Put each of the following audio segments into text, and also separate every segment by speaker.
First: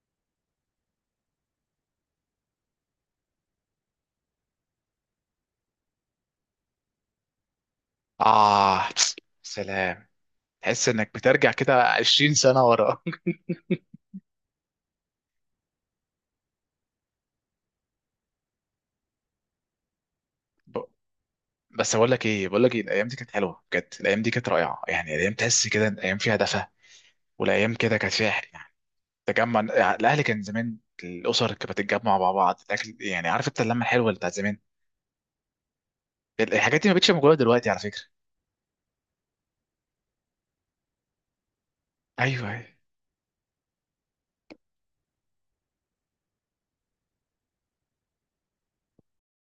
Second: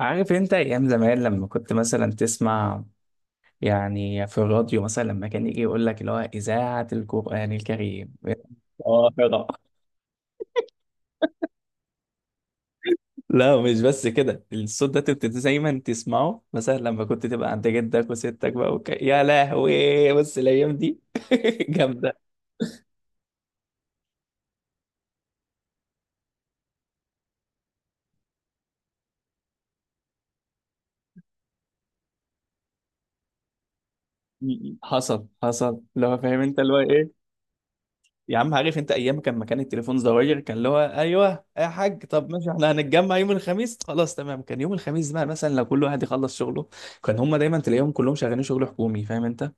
Speaker 1: عارف انت ايام زمان لما كنت مثلا تسمع، يعني في الراديو مثلا لما كان يجي يقول لك اللي هو اذاعه القران الكريم.
Speaker 2: آه
Speaker 1: اه يلا.
Speaker 2: سلام. تحس إنك بترجع كده 20 سنة ورا.
Speaker 1: لا، مش بس كده، الصوت ده كنت دايما تسمعه مثلا لما كنت تبقى عند جدك وستك بقى يا لهوي، بص الايام
Speaker 2: ب-
Speaker 1: دي.
Speaker 2: بس بقول
Speaker 1: جامده.
Speaker 2: لك إيه، الأيام دي كانت حلوة بجد، الأيام دي كانت رائعة. يعني الأيام تحس كده إن الأيام فيها دفى، والأيام كده كانت فيها حلو، يعني تجمع، يعني الأهل كان زمان الأسر كانت بتتجمع مع بعض، الأكل، يعني عارف أنت اللمة الحلوة اللي بتاعت زمان.
Speaker 1: حصل لو فاهم انت اللي هو
Speaker 2: الحاجات دي ما بقتش
Speaker 1: ايه.
Speaker 2: موجودة دلوقتي على فكرة.
Speaker 1: يا عم، عارف انت ايام كان مكان التليفون زواير، كان اللي هو ايوه يا حاج، طب ماشي
Speaker 2: أيوه.
Speaker 1: احنا هنتجمع يوم الخميس، خلاص تمام. كان يوم الخميس بقى مثلا لو كل واحد يخلص شغله، كان هم دايما تلاقيهم كلهم شغالين شغل حكومي، فاهم انت.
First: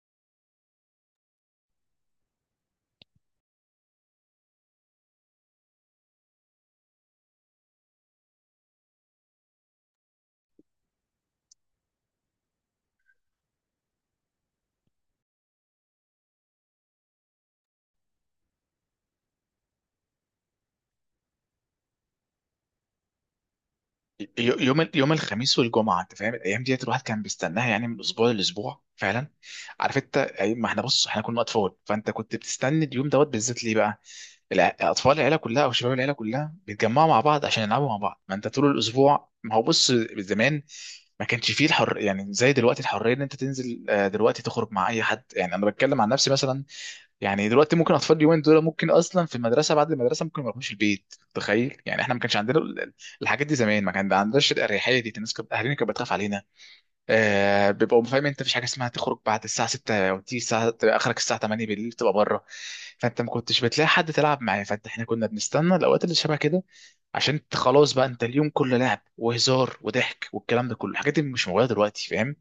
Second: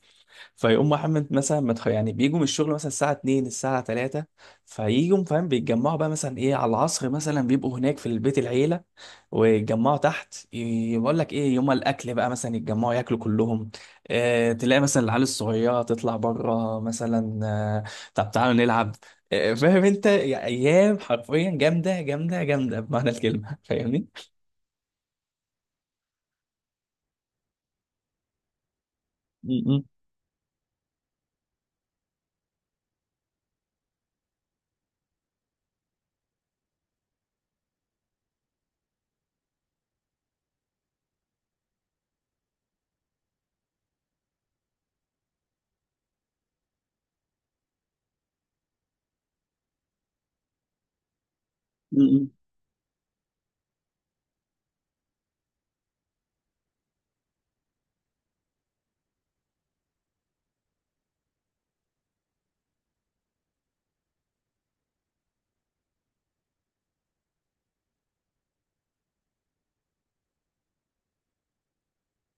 Speaker 1: فيقوم محمد مثلا يعني بيجوا من الشغل مثلا الساعة 2، الساعة 3، فيجوا فاهم، بيتجمعوا بقى مثلا ايه على العصر مثلا، بيبقوا هناك في البيت العيلة، ويتجمعوا تحت، يقول لك ايه يوم الأكل بقى مثلا يتجمعوا ياكلوا كلهم. اه تلاقي مثلا العيال الصغيرة تطلع بره مثلا، آه، طب تعالوا نلعب. آه، فاهم انت يا ايام، حرفيا جامدة جامدة جامدة بمعنى الكلمة. فاهمني؟
Speaker 2: يوم الخميس والجمعه انت فاهم الايام ديت الواحد كان بيستناها يعني من اسبوع لاسبوع فعلا.
Speaker 1: م- م-
Speaker 2: عارف انت، ما احنا بص احنا كنا اطفال، فانت كنت بتستنى اليوم دوت بالذات. ليه بقى؟ اطفال العيله كلها او شباب العيله كلها بيتجمعوا مع بعض عشان يلعبوا مع بعض، ما انت طول الاسبوع، ما هو بص زمان ما كانش فيه الحر يعني زي دلوقتي، الحريه ان انت تنزل دلوقتي تخرج مع اي حد. يعني انا بتكلم عن نفسي مثلا، يعني دلوقتي ممكن اطفال اليومين دول ممكن اصلا في المدرسه بعد المدرسه ممكن ما يروحوش البيت. تخيل! يعني
Speaker 1: م-
Speaker 2: احنا ما
Speaker 1: م.
Speaker 2: كانش عندنا الحاجات دي. زمان ما كان عندناش الاريحيه دي، الناس كانت اهالينا كانت بتخاف علينا. آه، بيبقوا فاهم انت مفيش حاجه اسمها تخرج بعد الساعه 6 او تيجي الساعه تبقى اخرك الساعه 8 بالليل تبقى بره. فانت ما كنتش بتلاقي حد تلعب معاه، فانت احنا كنا بنستنى الاوقات اللي شبه كده عشان انت خلاص بقى انت اليوم كله لعب وهزار وضحك والكلام ده كله. الحاجات دي مش موجوده دلوقتي، فاهم؟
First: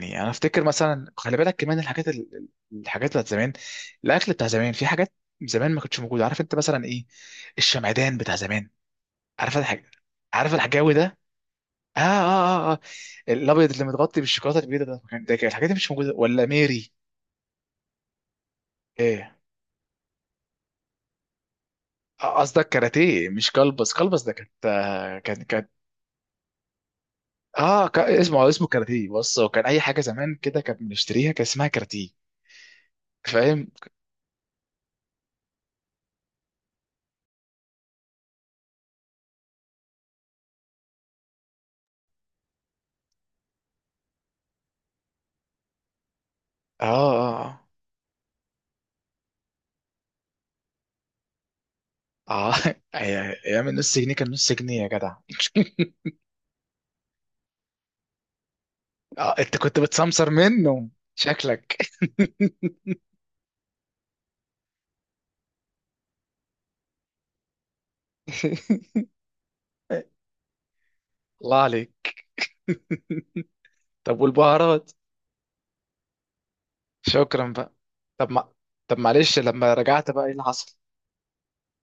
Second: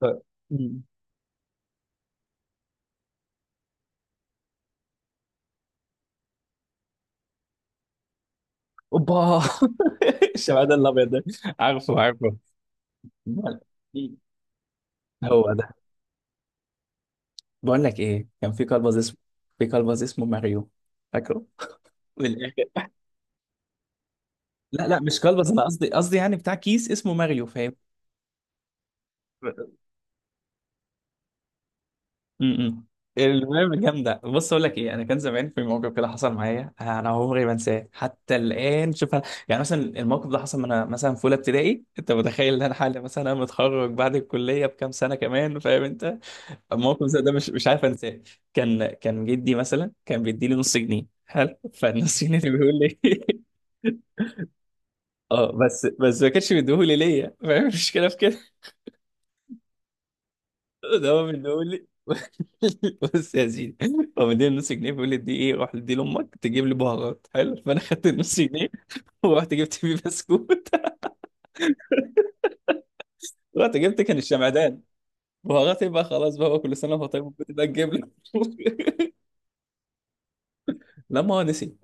Speaker 1: ف-
Speaker 2: انا افتكر
Speaker 1: م.
Speaker 2: مثلا، خلي بالك كمان، الحاجات الحاجات بتاعت زمان، الاكل بتاع زمان، في حاجات زمان ما كانتش موجوده. عارف انت مثلا ايه؟ الشمعدان بتاع زمان،
Speaker 1: اوبا.
Speaker 2: عارف الحاجه؟ عارف
Speaker 1: الشمعدان
Speaker 2: الحجاوي
Speaker 1: الابيض
Speaker 2: ده؟
Speaker 1: ده. عارفه
Speaker 2: اه اه
Speaker 1: عارفه.
Speaker 2: اه، آه.
Speaker 1: بقول-
Speaker 2: الابيض اللي متغطي بالشوكولاته البيضاء ده، كان ده كان
Speaker 1: هو ده.
Speaker 2: الحاجات دي مش موجوده ولا ميري.
Speaker 1: بقول لك ايه، كان في كلبز اسمه،
Speaker 2: ايه؟
Speaker 1: في كلبز اسمه ماريو، فاكره؟ من
Speaker 2: آه،
Speaker 1: الاخر،
Speaker 2: قصدك كاراتيه مش كلبس، كلبس ده كانت
Speaker 1: لا لا
Speaker 2: آه،
Speaker 1: مش
Speaker 2: كان
Speaker 1: كلبز، انا
Speaker 2: كانت
Speaker 1: قصدي قصدي يعني بتاع كيس اسمه ماريو، فاهم؟
Speaker 2: اسمه آه، اسمه كاراتيه. بص هو كان اي حاجه زمان كده كان بنشتريها كان اسمها كاراتيه.
Speaker 1: امم
Speaker 2: فاهم.
Speaker 1: المهم جامده. بص اقول لك ايه، انا كان زمان في موقف كده حصل معايا، انا عمري ما انساه حتى الان. شوف يعني مثلا، الموقف ده حصل وانا مثلا في اولى ابتدائي، انت متخيل ان انا حالي مثلا متخرج بعد الكليه بكام سنه كمان، فاهم انت؟
Speaker 2: اه
Speaker 1: الموقف زي ده مش
Speaker 2: اه
Speaker 1: عارف انساه. كان جدي مثلا كان بيديلي نص جنيه، حلو، فالنص جنيه اللي
Speaker 2: اه آه،
Speaker 1: بيقول لي.
Speaker 2: ايام النص جنيه كان نص جنيه يا جدع.
Speaker 1: اه، بس ما كانش بيديهولي ليا، فاهم المشكله في كده؟
Speaker 2: اه انت كنت بتسمسر منه
Speaker 1: ده هو بيديهولي.
Speaker 2: شكلك.
Speaker 1: بص يا سيدي، هو مديني نص جنيه، بيقول لي دي ايه، روح دي لامك تجيب لي بهارات، حلو، فانا خدت النص جنيه ورحت جبت بيه بسكوت.
Speaker 2: الله عليك!
Speaker 1: رحت جبت كان
Speaker 2: طب
Speaker 1: الشمعدان.
Speaker 2: والبهارات؟
Speaker 1: بهارات يبقى خلاص بقى، هو كل سنه وهو طيب
Speaker 2: شكرا
Speaker 1: بتبقى
Speaker 2: بقى.
Speaker 1: تجيب لي.
Speaker 2: طب ما، طب معلش لما رجعت بقى ايه اللي حصل؟
Speaker 1: لا، ما هو نسي.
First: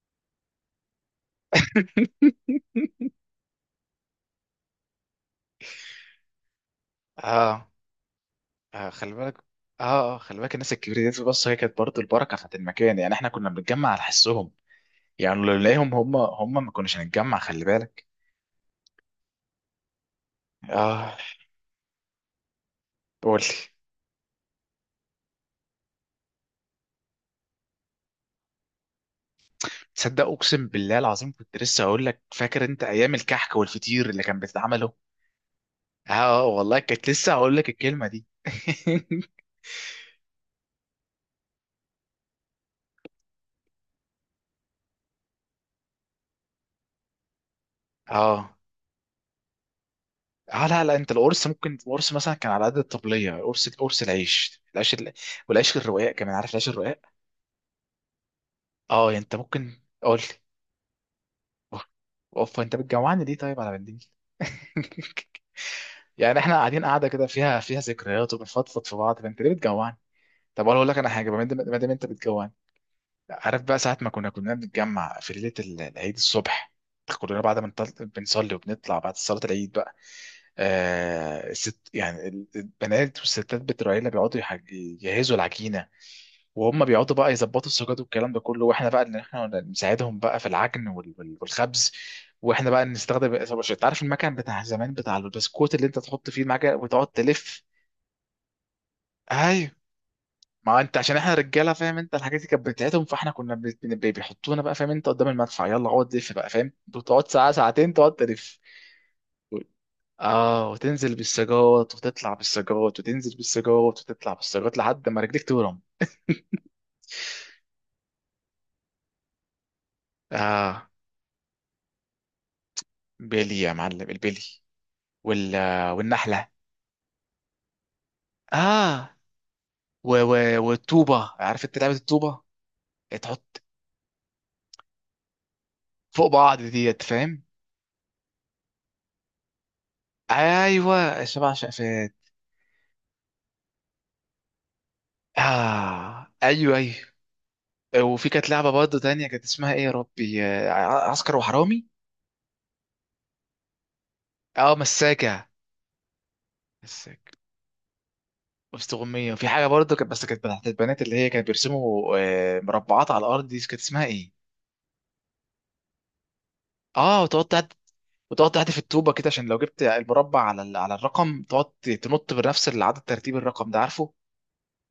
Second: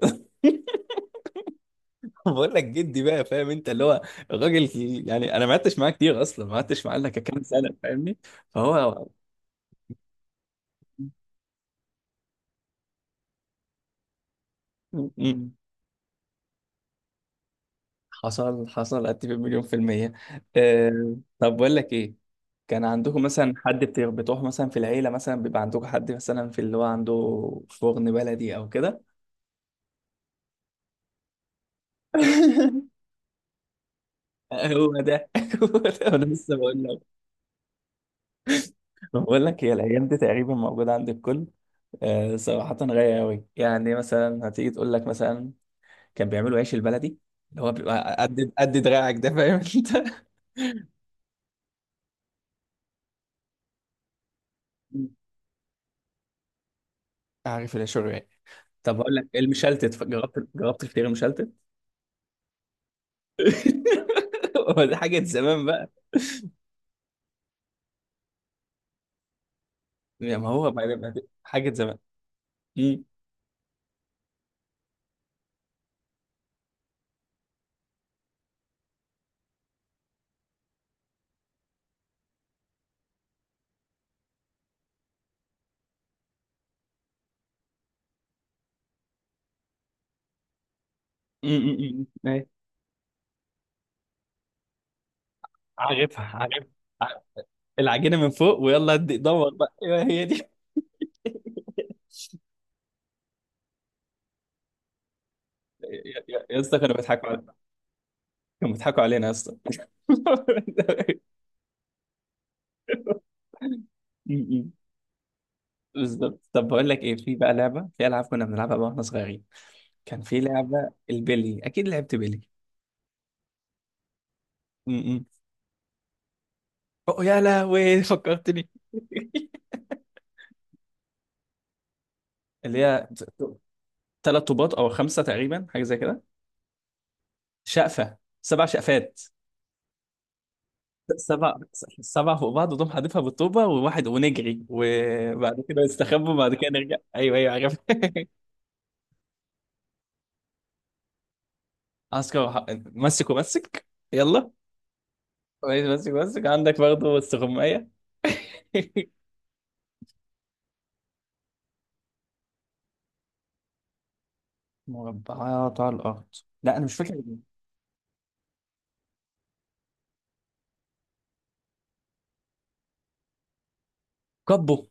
Speaker 1: بقول لك جدي بقى، فاهم انت اللي هو الراجل، يعني انا ما قعدتش معاه كتير، اصلا ما قعدتش معاه الا كام
Speaker 2: اه.
Speaker 1: سنه، فاهمني؟
Speaker 2: آه،
Speaker 1: فهو
Speaker 2: خلي بالك. اه اه خلي بالك، الناس الكبيره دي بص هي كانت برضه البركه بتاعت المكان. يعني احنا كنا بنتجمع على حسهم.
Speaker 1: م-
Speaker 2: يعني
Speaker 1: م-
Speaker 2: لو نلاقيهم هم ما كناش هنتجمع، خلي بالك.
Speaker 1: حصل حصل، اتفق مليون في المية.
Speaker 2: اه.
Speaker 1: أه طب بقول لك ايه، كان عندكم
Speaker 2: قول لي.
Speaker 1: مثلا حد بتروح مثلا في العيلة، مثلا بيبقى عندكم حد مثلا في اللي هو عنده فرن بلدي او كده؟
Speaker 2: تصدق اقسم بالله العظيم كنت لسه هقول لك، فاكر انت ايام الكحك والفطير اللي كان بيتعمله؟
Speaker 1: هو ده. هو ده،
Speaker 2: اه
Speaker 1: انا
Speaker 2: آه،
Speaker 1: لسه
Speaker 2: والله
Speaker 1: بقول
Speaker 2: كنت
Speaker 1: لك.
Speaker 2: لسه هقول لك الكلمه دي.
Speaker 1: بقول لك، هي الايام دي تقريبا موجودة عند الكل. أه، صراحة غاية قوي، يعني مثلا هتيجي تقول لك مثلا كان بيعملوا عيش البلدي، اللي هو بيبقى قد
Speaker 2: اه
Speaker 1: قد دراعك ده، فاهم انت؟
Speaker 2: اه، لا لا، انت القرص، ممكن القرص مثلا كان على قد الطبليه، قرص، قرص العيش، العيش
Speaker 1: مم.
Speaker 2: والعيش الرقاق كمان، عارف العيش الرقاق؟
Speaker 1: عارف العيش الرقاق. طب
Speaker 2: اه
Speaker 1: هقول
Speaker 2: يعني
Speaker 1: لك
Speaker 2: انت
Speaker 1: إيه،
Speaker 2: ممكن.
Speaker 1: المشلتت،
Speaker 2: قول لي.
Speaker 1: جربت جربت الفطير المشلتت؟
Speaker 2: اوف، انت بتجوعني ليه طيب على بالليل؟
Speaker 1: هو دي حاجة زمان بقى.
Speaker 2: يعني احنا قاعدين قاعده كده فيها فيها ذكريات وبنفضفض في بعض، فانت ليه بتجوعني؟
Speaker 1: يعني ما
Speaker 2: طب
Speaker 1: هو
Speaker 2: انا اقول لك انا حاجه، ما دام
Speaker 1: حاجة
Speaker 2: ما دام
Speaker 1: زمان.
Speaker 2: انت بتجوعني.
Speaker 1: مم.
Speaker 2: عارف بقى ساعه ما كنا بنتجمع في ليله العيد الصبح كلنا بعد ما بنصلي وبنطلع بعد صلاه العيد بقى، آه، ست يعني البنات والستات بتوع العيله بيقعدوا يجهزوا العجينه، وهم بيقعدوا بقى يظبطوا السجاد والكلام ده كله، واحنا بقى ان احنا نساعدهم بقى في العجن
Speaker 1: مم. مم.
Speaker 2: والخبز.
Speaker 1: مم. أيوة.
Speaker 2: واحنا بقى نستخدم، انت عارف المكان بتاع زمان بتاع البسكوت اللي انت
Speaker 1: عارفها
Speaker 2: تحط فيه
Speaker 1: عارفها.
Speaker 2: المعجن وتقعد
Speaker 1: عارف.
Speaker 2: تلف.
Speaker 1: العجينة من فوق ويلا دور
Speaker 2: ايوه.
Speaker 1: بقى، ايوه هي دي.
Speaker 2: ما انت عشان احنا رجاله فاهم انت، الحاجات دي كانت بتاعتهم، فاحنا كنا بيحطونا بقى فاهم انت قدام المدفع، يلا اقعد لف بقى،
Speaker 1: يا
Speaker 2: فاهم،
Speaker 1: اسطى كانوا
Speaker 2: تقعد
Speaker 1: بيضحكوا
Speaker 2: ساعه
Speaker 1: علينا،
Speaker 2: ساعتين تقعد تلف.
Speaker 1: كانوا بيضحكوا علينا يا اسطى.
Speaker 2: اه، وتنزل بالسجاوط وتطلع بالسجاوط وتنزل بالسجاوط وتطلع
Speaker 1: مم.
Speaker 2: بالسجاوط لحد ما رجليك تورم.
Speaker 1: بالظبط. طب بقول لك ايه، في بقى لعبة، في ألعاب كنا بنلعبها بقى واحنا صغيرين، كان في
Speaker 2: اه،
Speaker 1: لعبة البلي، أكيد لعبت بلي.
Speaker 2: بيلي يا معلم البيلي.
Speaker 1: م-م.
Speaker 2: وال والنحله.
Speaker 1: أوه يا لهوي فكرتني.
Speaker 2: اه والطوبه، عارف انت لعبه الطوبه؟
Speaker 1: اللي هي
Speaker 2: اللي تحط
Speaker 1: ثلاث طوبات أو خمسة تقريبا، حاجة زي كده.
Speaker 2: فوق بعض ديت، فاهم.
Speaker 1: شقفة، سبع شقفات،
Speaker 2: ايوه السبع
Speaker 1: سبع،
Speaker 2: شقفات.
Speaker 1: سبع فوق بعض وتقوم حادفها بالطوبة وواحد، ونجري وبعد كده نستخبى
Speaker 2: اه
Speaker 1: وبعد كده
Speaker 2: ايوه ايوه.
Speaker 1: نرجع. أيوه أيوه عارف.
Speaker 2: وفي كانت لعبه برضه تانية كانت اسمها ايه يا ربي، آه، عسكر وحرامي.
Speaker 1: عسكر مسك ومسك، يلا.
Speaker 2: اه مساجة.
Speaker 1: كويس، مسك ومسك، عندك برضه
Speaker 2: مساجة
Speaker 1: استغماية.
Speaker 2: وسط غمية. وفي حاجة برضه كانت، بس كانت بتاعت البنات، اللي هي كانت بيرسموا آه، مربعات على الأرض، دي كانت اسمها إيه؟
Speaker 1: مربعات على الأرض؟ لا أنا مش
Speaker 2: آه،
Speaker 1: فاكر.
Speaker 2: وتقعد تعد، وتقعد تحدف الطوبة كده عشان لو جبت المربع على على الرقم تقعد تنط بنفس العدد ترتيب الرقم ده، عارفه؟
Speaker 1: كبه،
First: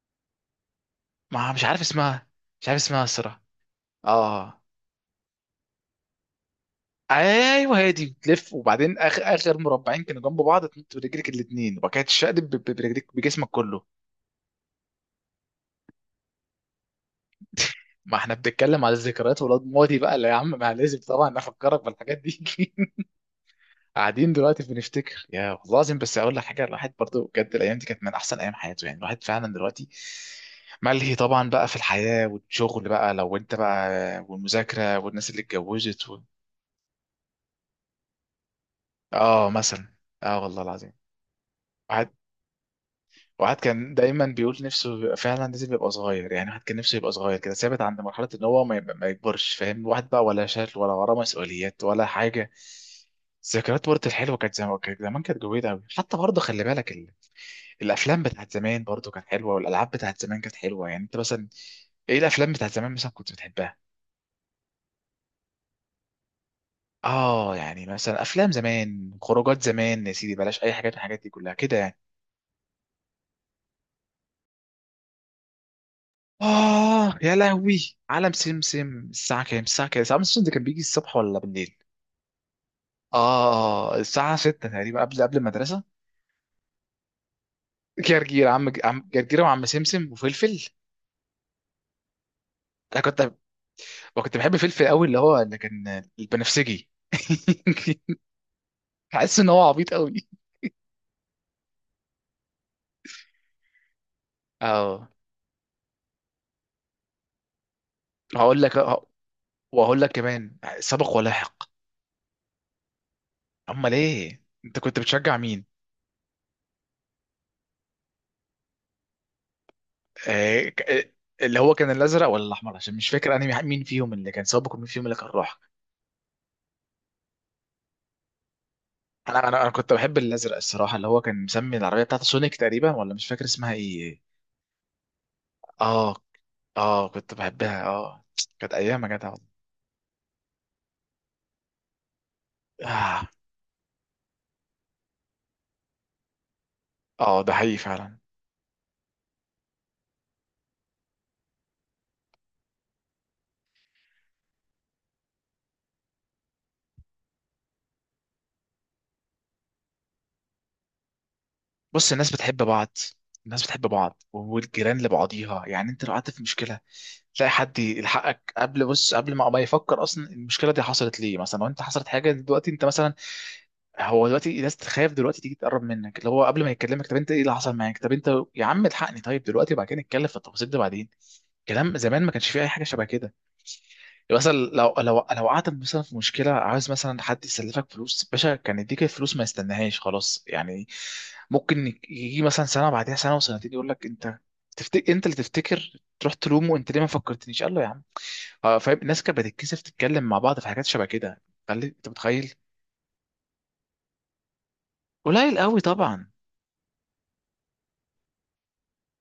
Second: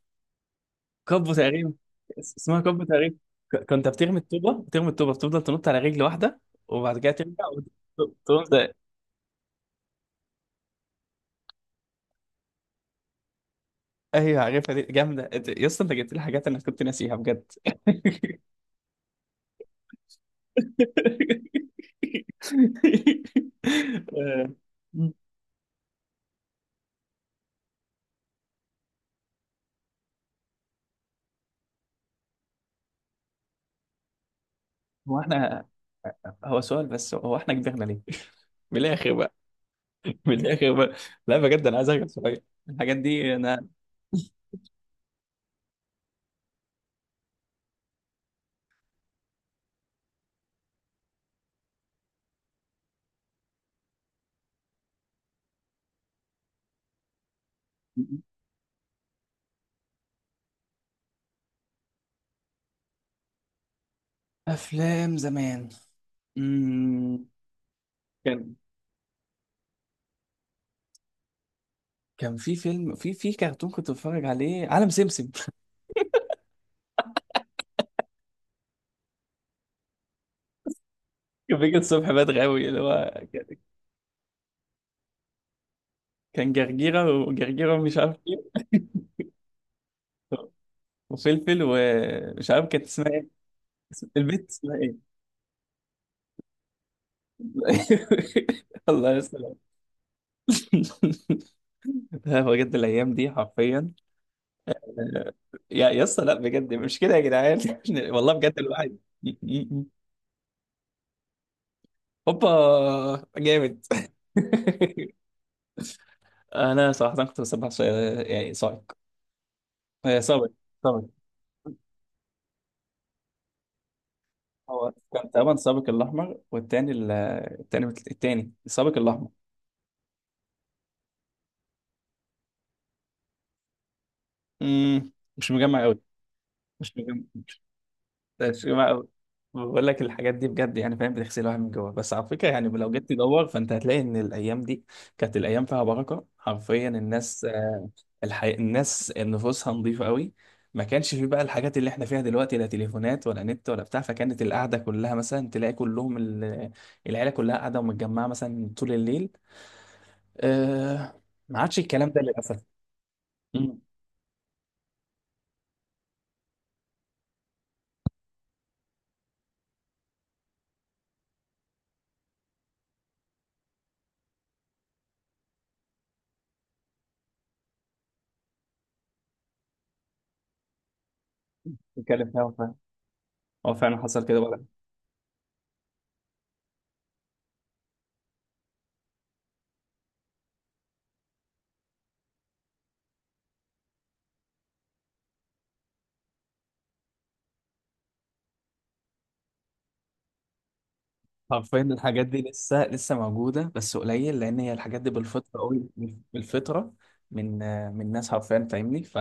Speaker 1: كبو
Speaker 2: ما مش
Speaker 1: تقريبا.
Speaker 2: عارف اسمها.
Speaker 1: اسمها
Speaker 2: مش عارف
Speaker 1: كبو
Speaker 2: اسمها
Speaker 1: تقريبا.
Speaker 2: الصراحة.
Speaker 1: كنت بترمي الطوبه،
Speaker 2: آه،
Speaker 1: بترمي الطوبه بتفضل تنط على رجل واحده، وبعد كده ترجع
Speaker 2: أيوه هي دي،
Speaker 1: تقوم
Speaker 2: تلف
Speaker 1: ده.
Speaker 2: وبعدين آخر آخر مربعين كانوا جنب بعض تنط برجلك الاتنين وبعد كده تشقلب برجلك بجسمك كله.
Speaker 1: ايوه عارفها دي جامده، يا اسطى انت جبت لي حاجات انا كنت ناسيها بجد.
Speaker 2: ما احنا بنتكلم على الذكريات ولاد ماضي بقى، لا يا عم ما لازم طبعا افكرك بالحاجات دي. قاعدين
Speaker 1: آه،
Speaker 2: دلوقتي بنفتكر. يا والله العظيم بس اقول لك حاجه، الواحد برضو بجد الايام دي كانت من احسن ايام حياته. يعني الواحد فعلا دلوقتي ملهي طبعا بقى في الحياه والشغل بقى لو انت بقى والمذاكره
Speaker 1: هو
Speaker 2: والناس اللي
Speaker 1: احنا،
Speaker 2: اتجوزت.
Speaker 1: هو سؤال بس، هو احنا كبرنا ليه؟ من الاخر بقى.
Speaker 2: اه مثلا.
Speaker 1: من
Speaker 2: اه والله
Speaker 1: الاخر
Speaker 2: العظيم.
Speaker 1: بقى، لا بجد انا عايز ارجع
Speaker 2: واحد،
Speaker 1: شويه الحاجات دي.
Speaker 2: واحد
Speaker 1: انا
Speaker 2: كان دايما بيقول نفسه يبقى فعلا لازم يبقى صغير، يعني واحد كان نفسه يبقى صغير كده ثابت عند مرحله ان هو ما, ما يكبرش، فاهم، واحد بقى ولا شغل ولا وراه مسؤوليات ولا حاجه. ذكريات برضه الحلوه كانت زمان، كانت زمان كانت جميله قوي. حتى برضه خلي بالك، الافلام بتاعت زمان برضو كانت حلوه، والالعاب بتاعت زمان كانت حلوه، يعني انت مثلا ايه الافلام بتاعت زمان مثلا كنت بتحبها؟
Speaker 1: افلام زمان، امم
Speaker 2: اه يعني مثلا افلام زمان، خروجات زمان، يا سيدي بلاش اي حاجات من الحاجات دي كلها كده يعني.
Speaker 1: كان في فيلم، في كرتون كنت بتفرج عليه، عالم سمسم.
Speaker 2: اه يا لهوي، عالم سمسم! الساعه كام، الساعه كام، الساعه سمسم ده كان بيجي الصبح ولا
Speaker 1: كان
Speaker 2: بالليل؟
Speaker 1: بيجي الصبح بدري قوي اللي هو،
Speaker 2: اه الساعه 6 تقريبا قبل قبل المدرسه.
Speaker 1: كان جرجيرة وجرجيرة مش عارف
Speaker 2: جرجير،
Speaker 1: ايه.
Speaker 2: عم، عم جرجير وعم سمسم وفلفل.
Speaker 1: وفلفل، ومش عارف كانت
Speaker 2: انا
Speaker 1: اسمها ايه،
Speaker 2: كنت، وكنت
Speaker 1: البت
Speaker 2: بحب
Speaker 1: اسمها
Speaker 2: فلفل قوي
Speaker 1: ايه.
Speaker 2: اللي هو اللي كان البنفسجي.
Speaker 1: الله
Speaker 2: حاسس ان
Speaker 1: يسلم.
Speaker 2: هو عبيط قوي.
Speaker 1: هو بجد الايام دي حرفيا،
Speaker 2: اه.
Speaker 1: يا اسطى، لا بجد مش كده يا جدعان. والله بجد
Speaker 2: هقول لك
Speaker 1: الواحد.
Speaker 2: آه، وهقول لك كمان سبق ولاحق.
Speaker 1: هوبا جامد.
Speaker 2: امال ايه، انت كنت بتشجع مين؟
Speaker 1: انا صراحه كنت بسبح يعني صايق، آه، صابر.
Speaker 2: آه، اللي هو كان الازرق ولا الاحمر؟ عشان مش فاكر انا مين فيهم اللي كان سابق ومين
Speaker 1: هو
Speaker 2: فيهم اللي كان
Speaker 1: كان تقريبا
Speaker 2: راح.
Speaker 1: السابق الأحمر، والتاني التاني السابق الأحمر.
Speaker 2: انا انا انا كنت بحب الازرق الصراحه، اللي هو كان مسمي العربيه بتاعته سونيك تقريبا، ولا مش فاكر اسمها ايه.
Speaker 1: امم مش مجمع أوي،
Speaker 2: اه
Speaker 1: مش
Speaker 2: اه
Speaker 1: مجمع،
Speaker 2: كنت بحبها اه.
Speaker 1: مش
Speaker 2: كانت
Speaker 1: مجمع
Speaker 2: ايام
Speaker 1: أوي.
Speaker 2: يا جدع والله.
Speaker 1: بقول لك الحاجات دي بجد يعني فاهم، بتغسل الواحد من جوه. بس على فكرة، يعني لو جيت
Speaker 2: اه
Speaker 1: تدور فأنت هتلاقي إن الأيام دي كانت الأيام فيها بركة حرفيا.
Speaker 2: اه
Speaker 1: الناس،
Speaker 2: ده حقيقي
Speaker 1: آه،
Speaker 2: فعلا.
Speaker 1: الناس نفوسها نظيفة أوي. ما كانش في بقى الحاجات اللي احنا فيها دلوقتي، لا تليفونات ولا نت ولا بتاع، فكانت القعدة كلها مثلا تلاقي كلهم العيلة كلها قاعدة ومتجمعة مثلا طول الليل. آه، ما عادش الكلام
Speaker 2: بص
Speaker 1: ده
Speaker 2: الناس بتحب
Speaker 1: للاسف.
Speaker 2: بعض، الناس
Speaker 1: امم
Speaker 2: بتحب بعض والجيران لبعضيها. يعني انت لو قعدت في مشكله تلاقي حد يلحقك قبل، بص قبل ما ما يفكر اصلا المشكله دي حصلت ليه. مثلا لو انت حصلت حاجه دلوقتي انت مثلا، هو دلوقتي الناس تخاف دلوقتي تيجي تقرب منك، اللي هو قبل ما يكلمك طب انت ايه اللي حصل معاك، طب انت يا عم الحقني طيب دلوقتي وبعد كده نتكلم في التفاصيل دي بعدين. كلام زمان ما
Speaker 1: نتكلم فيها.
Speaker 2: كانش
Speaker 1: هو
Speaker 2: فيه اي
Speaker 1: فعلا،
Speaker 2: حاجه شبه كده.
Speaker 1: هو فعلا حصل
Speaker 2: يعني
Speaker 1: كده
Speaker 2: مثلا
Speaker 1: ولا؟
Speaker 2: لو لو لو قعدت مثلا في مشكله عاوز مثلا حد يسلفك فلوس، باشا كان يديك الفلوس ما يستناهاش خلاص يعني. ممكن يجي مثلا سنه بعدها سنه وسنتين يقول لك انت تفتكر، انت اللي تفتكر تروح تلومه انت ليه ما فكرتنيش، قال له يا عم. آه، فاهم، الناس كانت بتتكسف تتكلم مع بعض في حاجات شبه كده.
Speaker 1: حرفيا
Speaker 2: خلي انت
Speaker 1: الحاجات دي
Speaker 2: متخيل.
Speaker 1: لسه موجوده بس قليل، لان هي الحاجات دي
Speaker 2: قليل
Speaker 1: بالفطره
Speaker 2: قوي
Speaker 1: قوي.
Speaker 2: طبعا.
Speaker 1: بالفطره، من آه، من ناس حرفيا فاهمني،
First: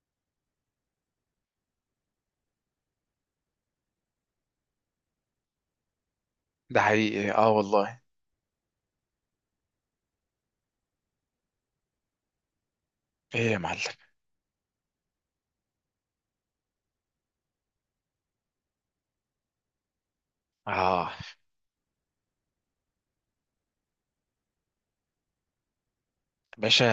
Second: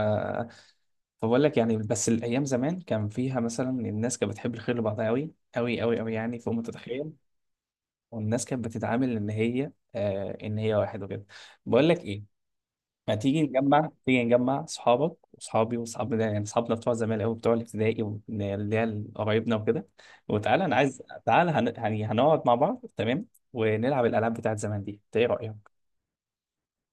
Speaker 1: فبقول لك يعني، بس الايام زمان كان فيها مثلا الناس كانت بتحب الخير لبعضها قوي قوي قوي قوي، يعني فوق ما
Speaker 2: ده
Speaker 1: تتخيل.
Speaker 2: حقيقي اه والله.
Speaker 1: والناس كانت بتتعامل ان هي، آه، ان هي واحد وكده. بقول لك ايه، ما تيجي
Speaker 2: ايه يا معلم؟
Speaker 1: نجمع، تيجي نجمع صحابك وصحابي وصحابنا، ده يعني صحابنا بتوع زمان قوي، بتوع الابتدائي واللي هي قرايبنا وكده، وتعالى انا عايز،
Speaker 2: اه.
Speaker 1: تعالى يعني هنقعد مع بعض، تمام؟ ونلعب الالعاب بتاعت زمان دي، انت ايه رايك؟
Speaker 2: باشا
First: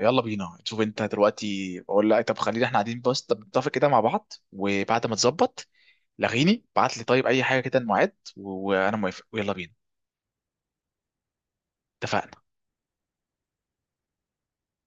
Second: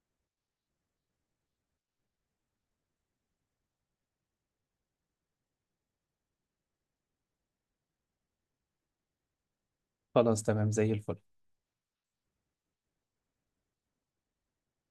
Speaker 2: يلا بينا، شوف انت دلوقتي بقول لك، طب خلينا احنا قاعدين بس طب نتفق كده مع بعض وبعد ما تظبط لغيني بعت لي طيب اي حاجه كده الميعاد وانا موافق ويلا بينا.
Speaker 1: خلاص تمام زي الفل.
Speaker 2: اتفقنا.